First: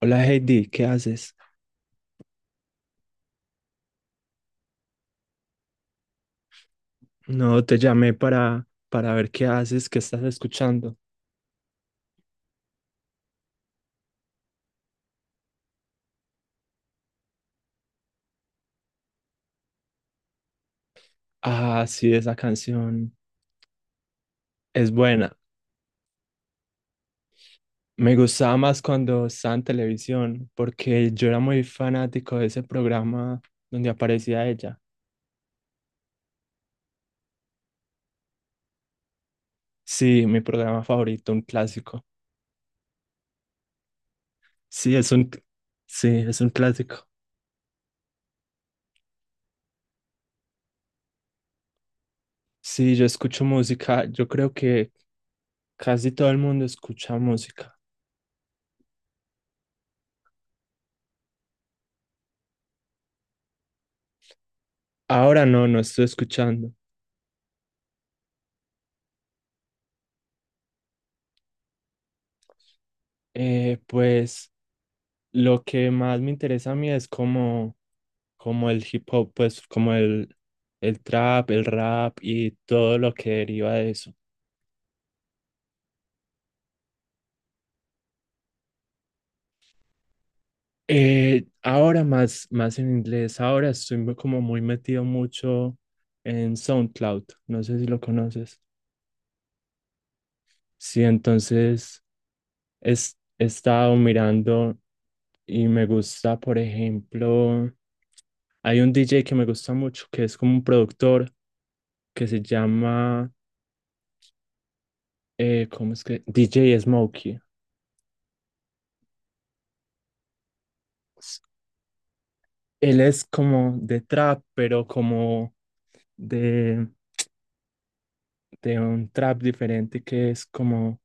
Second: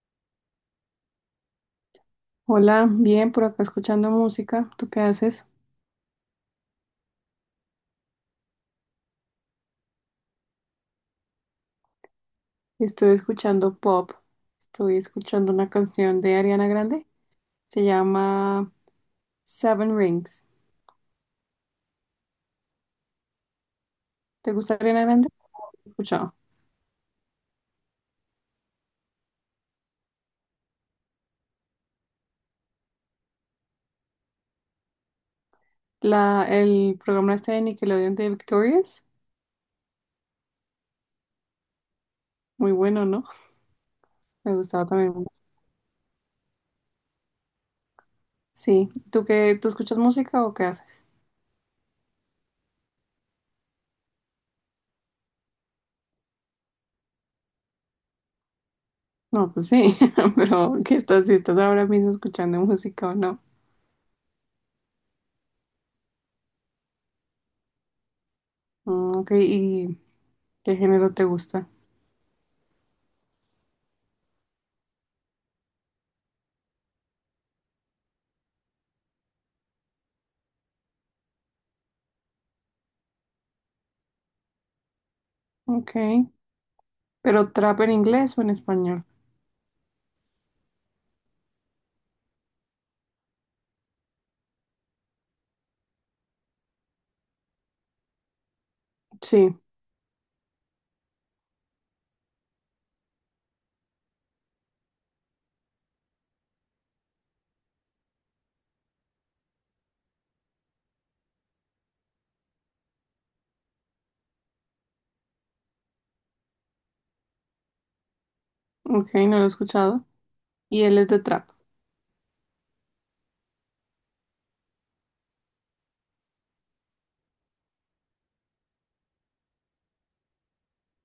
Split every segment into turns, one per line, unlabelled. Hola Heidi, ¿qué haces?
Hola, bien, por acá escuchando música. ¿Tú qué haces?
No, te llamé para ver qué haces, qué estás escuchando.
Estoy escuchando pop. Estoy escuchando una canción de Ariana Grande. Se llama Seven Rings.
Ah, sí, esa canción
¿Te gusta
es
Ariana Grande?
buena.
He escuchado.
Me gustaba más cuando estaba en televisión, porque yo era muy fanático de ese programa donde aparecía ella.
El programa este de Nickelodeon de Victorious.
Sí, mi programa favorito, un clásico.
Muy bueno, ¿no? Me gustaba
Sí, es
también mucho.
un, sí, es un clásico.
Sí. ¿Tú qué? ¿Tú escuchas música o qué haces?
Sí, yo escucho música. Yo creo que casi todo el mundo escucha música.
No, pues sí. Pero ¿qué estás? Si estás ahora mismo escuchando música o no.
Ahora no, no estoy escuchando.
Mm, ok. ¿Y qué género te gusta?
Eh, pues... Lo que más me interesa a mí es como el hip hop, pues el trap, el rap y todo lo que deriva de eso.
Ok. ¿Pero trap en inglés o en español?
Más en inglés, ahora estoy como muy metido mucho en SoundCloud, no sé si lo conoces.
Sí,
Sí, entonces he estado mirando y me gusta, por ejemplo, hay un DJ que me gusta mucho que es como un productor que se llama, ¿cómo es que? DJ Smokey.
ok, no lo he escuchado. Y él es de trap.
Él es como de trap, pero de, de un trap diferente que es como,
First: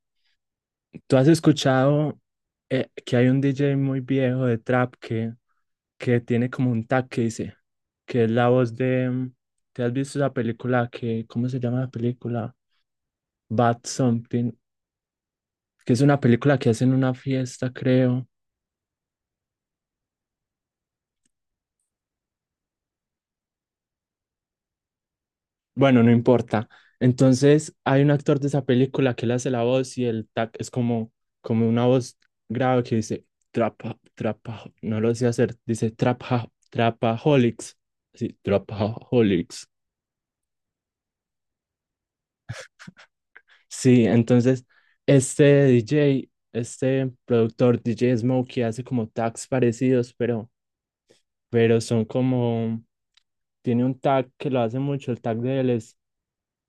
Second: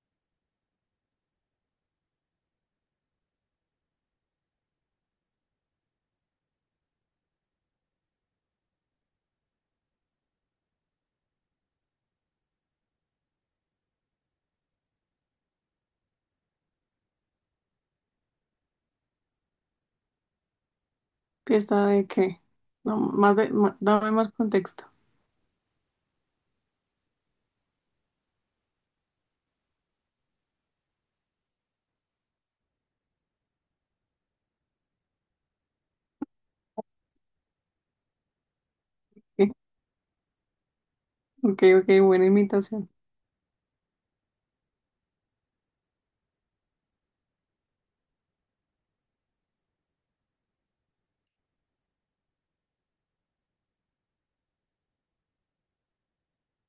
tú has escuchado que hay un DJ muy viejo de que tiene como un tag que dice, que es la voz de, ¿te has visto la película que, ¿cómo se llama la película? Bad Something, que es una película que hacen en una fiesta, creo.
¿Fiesta de qué? No, más de, dame más contexto.
Bueno, no importa. Entonces, hay un actor de esa película que le hace la voz y el tac es como, como una voz grave que dice trapa, trapa, no lo sé hacer, dice trapa, trapaholics. Sí,
Ok,
trapaholics.
ok, ok, buena imitación.
Sí, entonces, este DJ, este productor DJ Smokey hace como tags parecidos, pero son como, tiene un tag que lo hace mucho, el tag de él es,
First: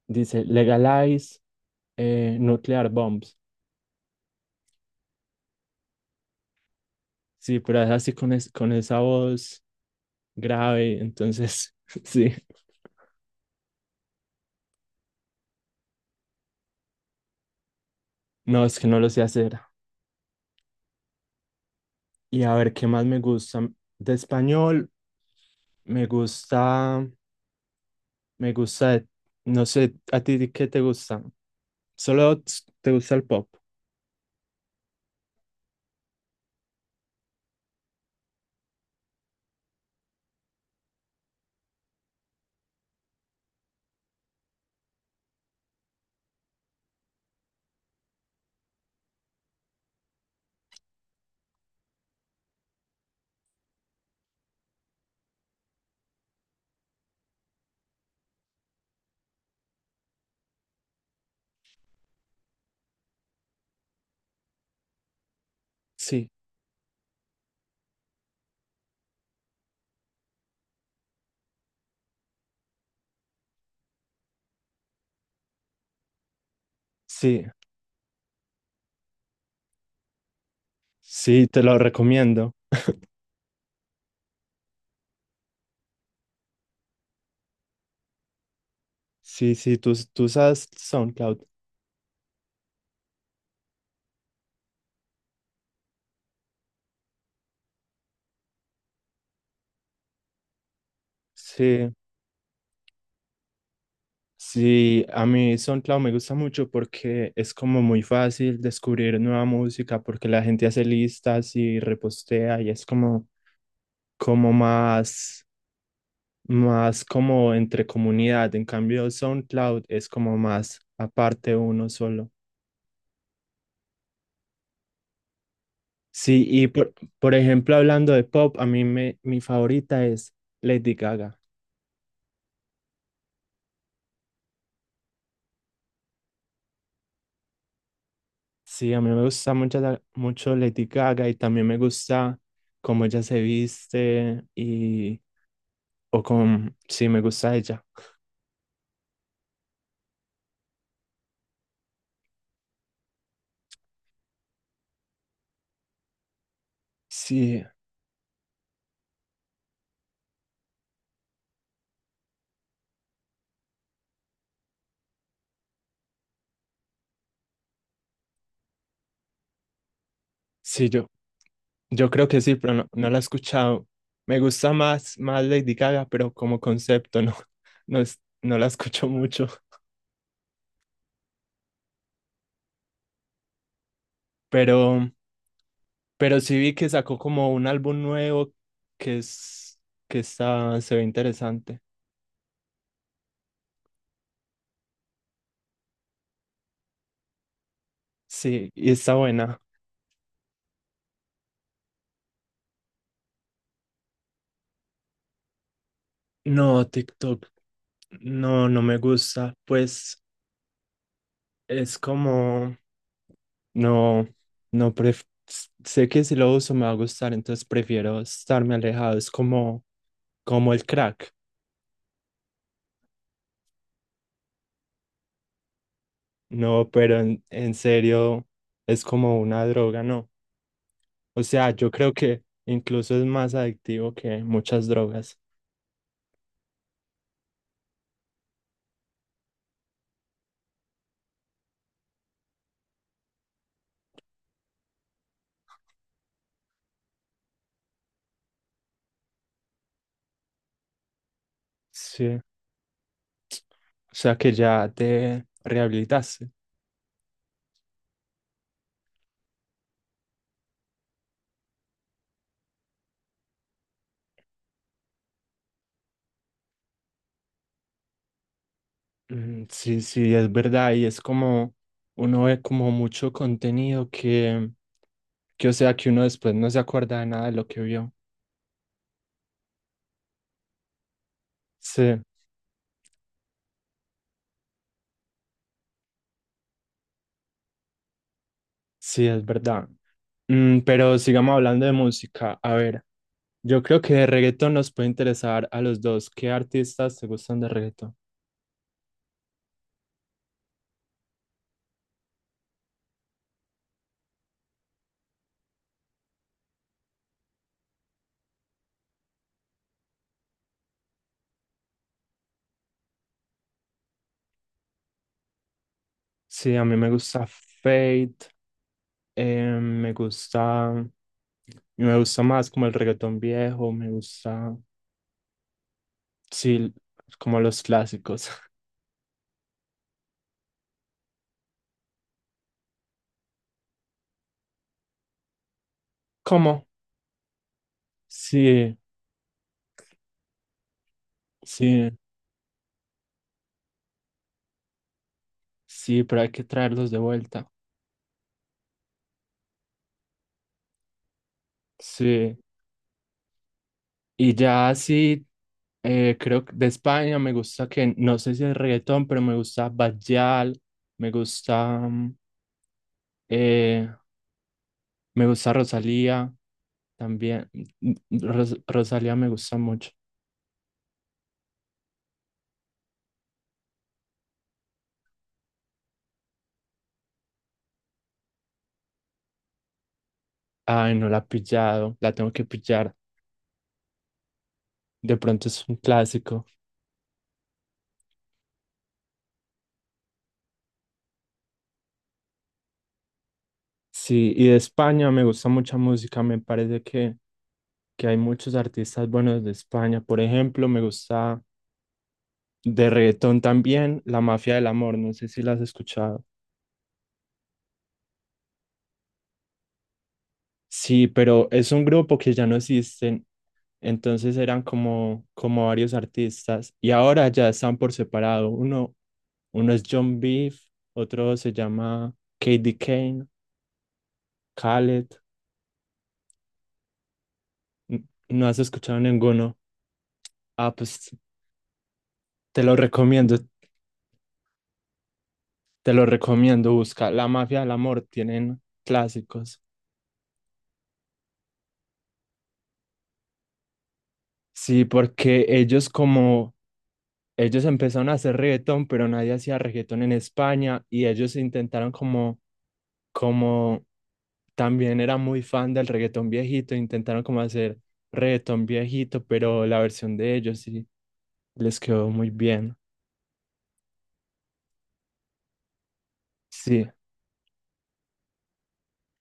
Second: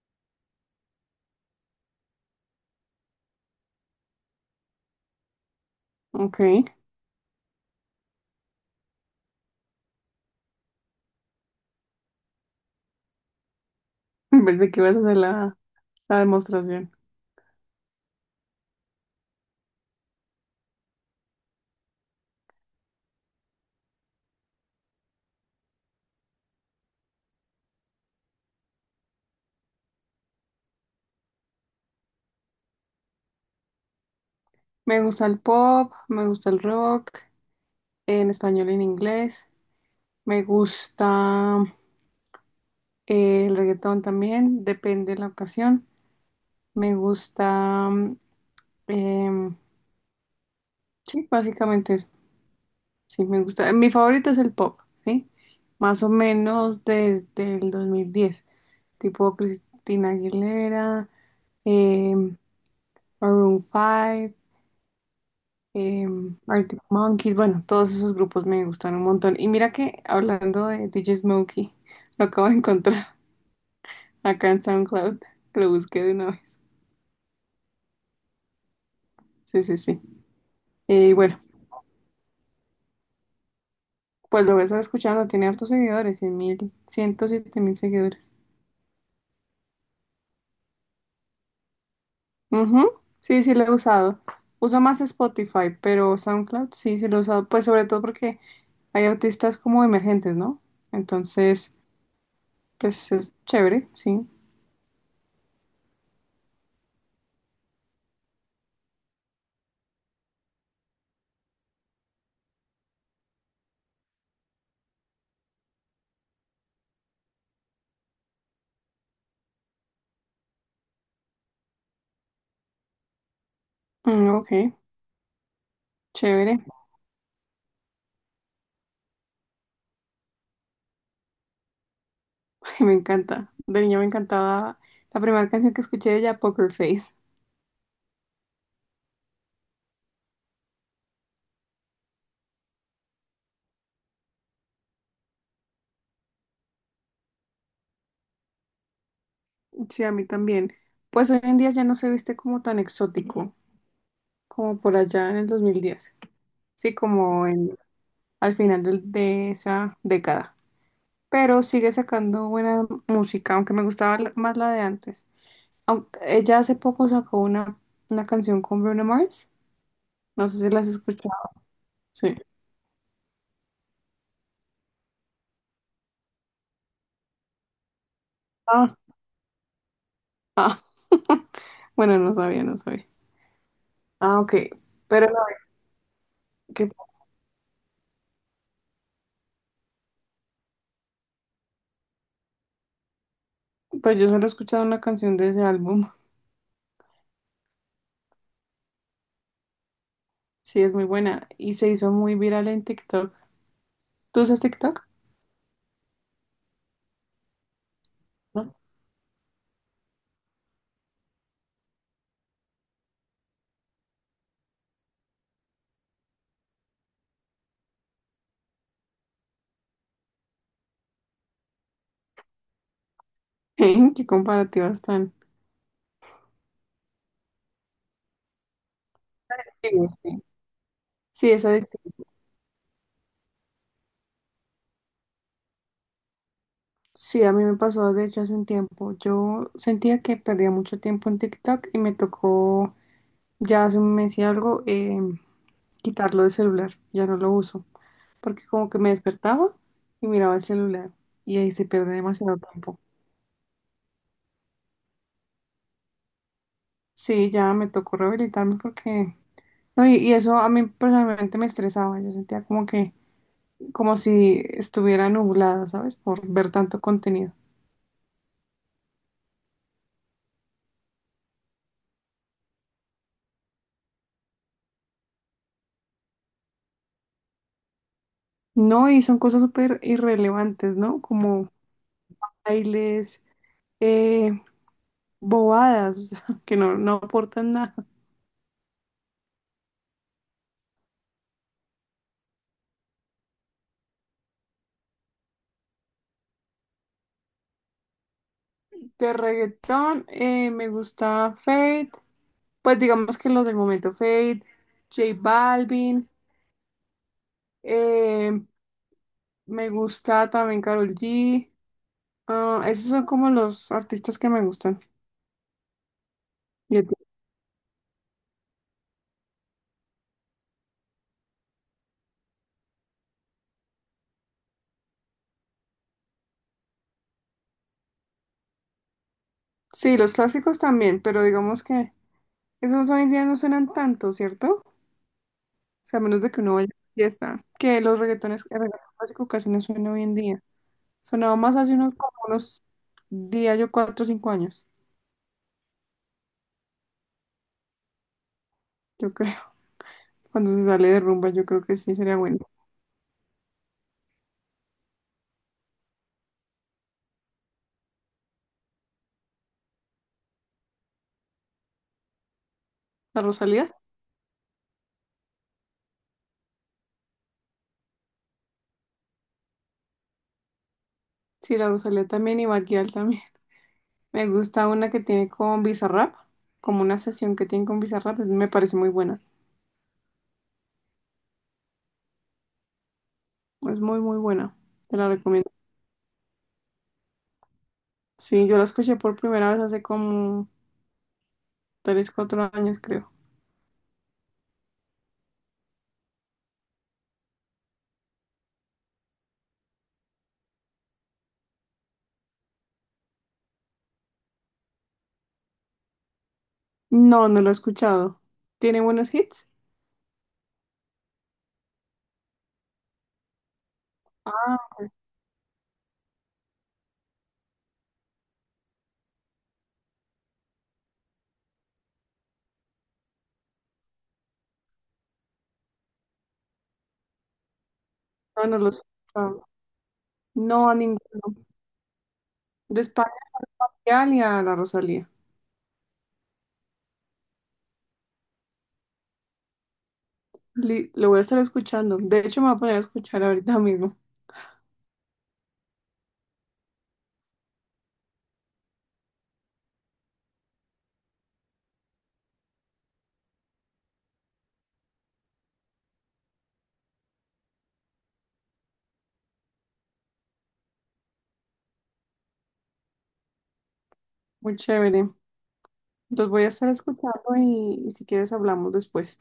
dice legalize nuclear bombs.
Ok,
Sí, pero es así con, con esa voz grave, entonces sí,
pensé que ibas a hacer la demostración.
no, es que no lo sé hacer. Y a ver, ¿qué más me gusta? De español, me gusta, me gusta, no sé, ¿a ti qué te gusta? ¿Solo t- ¿te gusta el pop?
Me gusta el pop, me gusta el rock, en español y en inglés. Me gusta el reggaetón también, depende de la ocasión. Me gusta, em, sí, básicamente sí, me gusta. Mi favorito es el pop, ¿sí? Más o menos desde el 2010. Tipo Cristina Aguilera, eh, Maroon 5, eh,
Sí,
Arctic Monkeys. Bueno, todos esos grupos me gustan un montón. Y mira que hablando de DJ Smokey, lo acabo de encontrar acá en SoundCloud. Lo busqué de una vez.
sí,
Sí, sí, sí. Y bueno,
sí, te lo recomiendo.
pues lo voy a estar escuchando. Tiene hartos seguidores, 100.000, mil seguidores.
Sí, sí, tú usas SoundCloud.
Ujú, sí, sí lo he usado. Uso más Spotify, pero SoundCloud sí, sí lo he usado. Pues sobre todo porque hay artistas como emergentes, ¿no? Entonces,
Sí.
pues es chévere, sí.
Sí, a mí SoundCloud me gusta mucho porque es como muy fácil descubrir nueva música porque la gente hace listas y repostea y es como más, más como entre comunidad. En cambio, SoundCloud es como más aparte uno solo.
Mm, ok,
Sí,
chévere.
y por, por ejemplo, hablando de pop, mi favorita es Lady Gaga.
Ay, me encanta. De niña me encantaba la primera canción que escuché de ella, Poker Face.
Sí, a mí me gusta mucho, mucho Lady Gaga y también me gusta cómo ella se viste y o con sí, me gusta ella.
Sí, a mí también. Pues hoy en día ya no se viste como tan exótico como por allá en el 2010, sí, como
Sí,
en, al final de esa década. Pero sigue sacando buena música, aunque me gustaba más la de antes. Aunque ella hace poco sacó una canción con Bruno Mars, no sé si la has
sí,
escuchado.
yo creo
Sí.
que sí, pero no, no la he escuchado. Me gusta más Lady Gaga, pero como concepto no, no, no la
Ah,
escucho mucho.
ah. Bueno, no sabía, no sabía. Ah, ok,
Pero,
pero no,
pero sí vi que
que,
sacó como un álbum nuevo que es, que está, se ve interesante.
pues yo solo he escuchado una canción de ese álbum,
Sí, y está buena.
sí, es muy buena y se hizo muy viral en TikTok. ¿Tú usas TikTok?
No, TikTok, no,
No.
no me gusta. Pues es como, no, no, pref- sé que si lo uso me va a gustar, entonces prefiero estarme alejado. Es como, como el crack.
¿Qué comparativas tan?
No, pero en serio es como una
Sí,
droga, ¿no?
sí.
O
Sí,
sea,
esa
yo creo que incluso es más adictivo que muchas drogas.
sí, a mí me pasó de hecho hace un tiempo. Yo sentía que perdía mucho tiempo en TikTok y me tocó ya hace un mes y algo, quitarlo del celular. Ya no lo uso porque como que me despertaba y miraba el celular y ahí se pierde
Sí, o
demasiado tiempo.
sea que ya te rehabilitaste.
Sí, ya me tocó rehabilitarme porque... No, y eso a mí personalmente me estresaba. Yo sentía como que, como si estuviera nublada, ¿sabes? Por ver tanto contenido.
Mm, sí, sí, es verdad. Y es como, uno ve como mucho contenido o sea, que uno después no se acuerda de nada de lo que vio.
No, y son cosas súper irrelevantes, ¿no? Como
Sí.
bailes, eh, bobadas, o sea, que no, no aportan nada.
Sí, es verdad. Mm, pero sigamos hablando de música. A ver, yo creo que de reggaetón nos puede interesar a los dos. ¿Qué artistas te gustan de reggaetón?
De reggaetón, me gusta Fate, pues digamos que los del momento Fate, J Balvin, eh, me gusta también Karol G, ah, esos son como los artistas que me gustan.
Sí, a mí
¿Y a
me
ti?
gusta Fate, eh, me gusta, me gusta más como el reggaetón viejo, me gusta, sí, como los clásicos.
Sí, los clásicos también, pero digamos que esos hoy en día no suenan tanto, ¿cierto? O sea, a menos de que uno vaya a
¿Cómo?
una fiesta, que los reggaetones, el
Sí,
reggaetón clásico casi no suena hoy en día. Sonaba más hace
sí,
unos, como unos días, yo 4 o 5 años,
sí, pero hay que traerlos de vuelta.
yo creo. Cuando se sale de rumba, yo creo que sí sería bueno.
Sí. Y ya así creo que de España me gusta que, no sé si es reggaetón, pero me gusta Bajal, me gusta, mm,
¿La Rosalía?
eh, me gusta Rosalía también. Mm, mm, Rosalía me gusta mucho.
Sí, la Rosalía también y Bad Gyal también. Me gusta una que tiene con Bizarrap, como una sesión que tiene con Bizarrap, me parece muy buena.
Ay, no la he pillado, la tengo que pillar.
Es muy, muy buena. Te la
De pronto
recomiendo.
es un clásico.
Sí, yo la escuché por primera vez hace como 3, 4 años, creo.
Sí, y de España me gusta mucha música, me parece que hay muchos artistas buenos de España. Por ejemplo, me gusta de reggaetón también La Mafia del Amor, no sé si la has escuchado.
No, no lo he escuchado. ¿Tiene buenos hits?
Sí, pero es un grupo que ya no existen, entonces eran
Ah,
como, como varios artistas y ahora ya están por separado. Uno, uno es John Beef, otro se llama KD Kane, Khaled.
no,
No
no
has
los he
escuchado
escuchado.
ninguno.
No,
Ah,
a ninguno.
pues te lo
De España
recomiendo,
y a la Rosalía.
te lo recomiendo. Busca La Mafia del Amor, tienen clásicos.
Lo voy a estar escuchando. De hecho, me voy a poner a escuchar ahorita mismo.
Sí, porque ellos como, ellos empezaron a hacer reggaetón, pero nadie hacía reggaetón en España y ellos intentaron como también era muy fan del reggaetón viejito, intentaron como hacer reggaetón viejito, pero la versión de ellos sí les quedó muy bien.
Muy chévere. Los voy a estar
Sí,
escuchando y si quieres hablamos después.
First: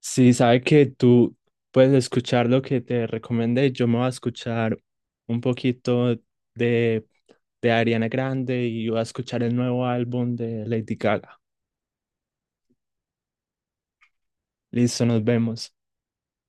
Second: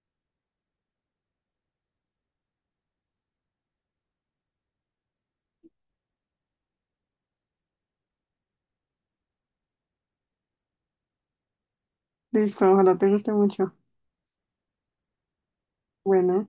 sí, sabe que tú puedes escuchar lo que te recomendé, yo me voy a escuchar un poquito de, de Ariana Grande y voy a escuchar el nuevo álbum de Lady Gaga.
Listo, ojalá te guste mucho.
Listo, nos vemos.
Bueno.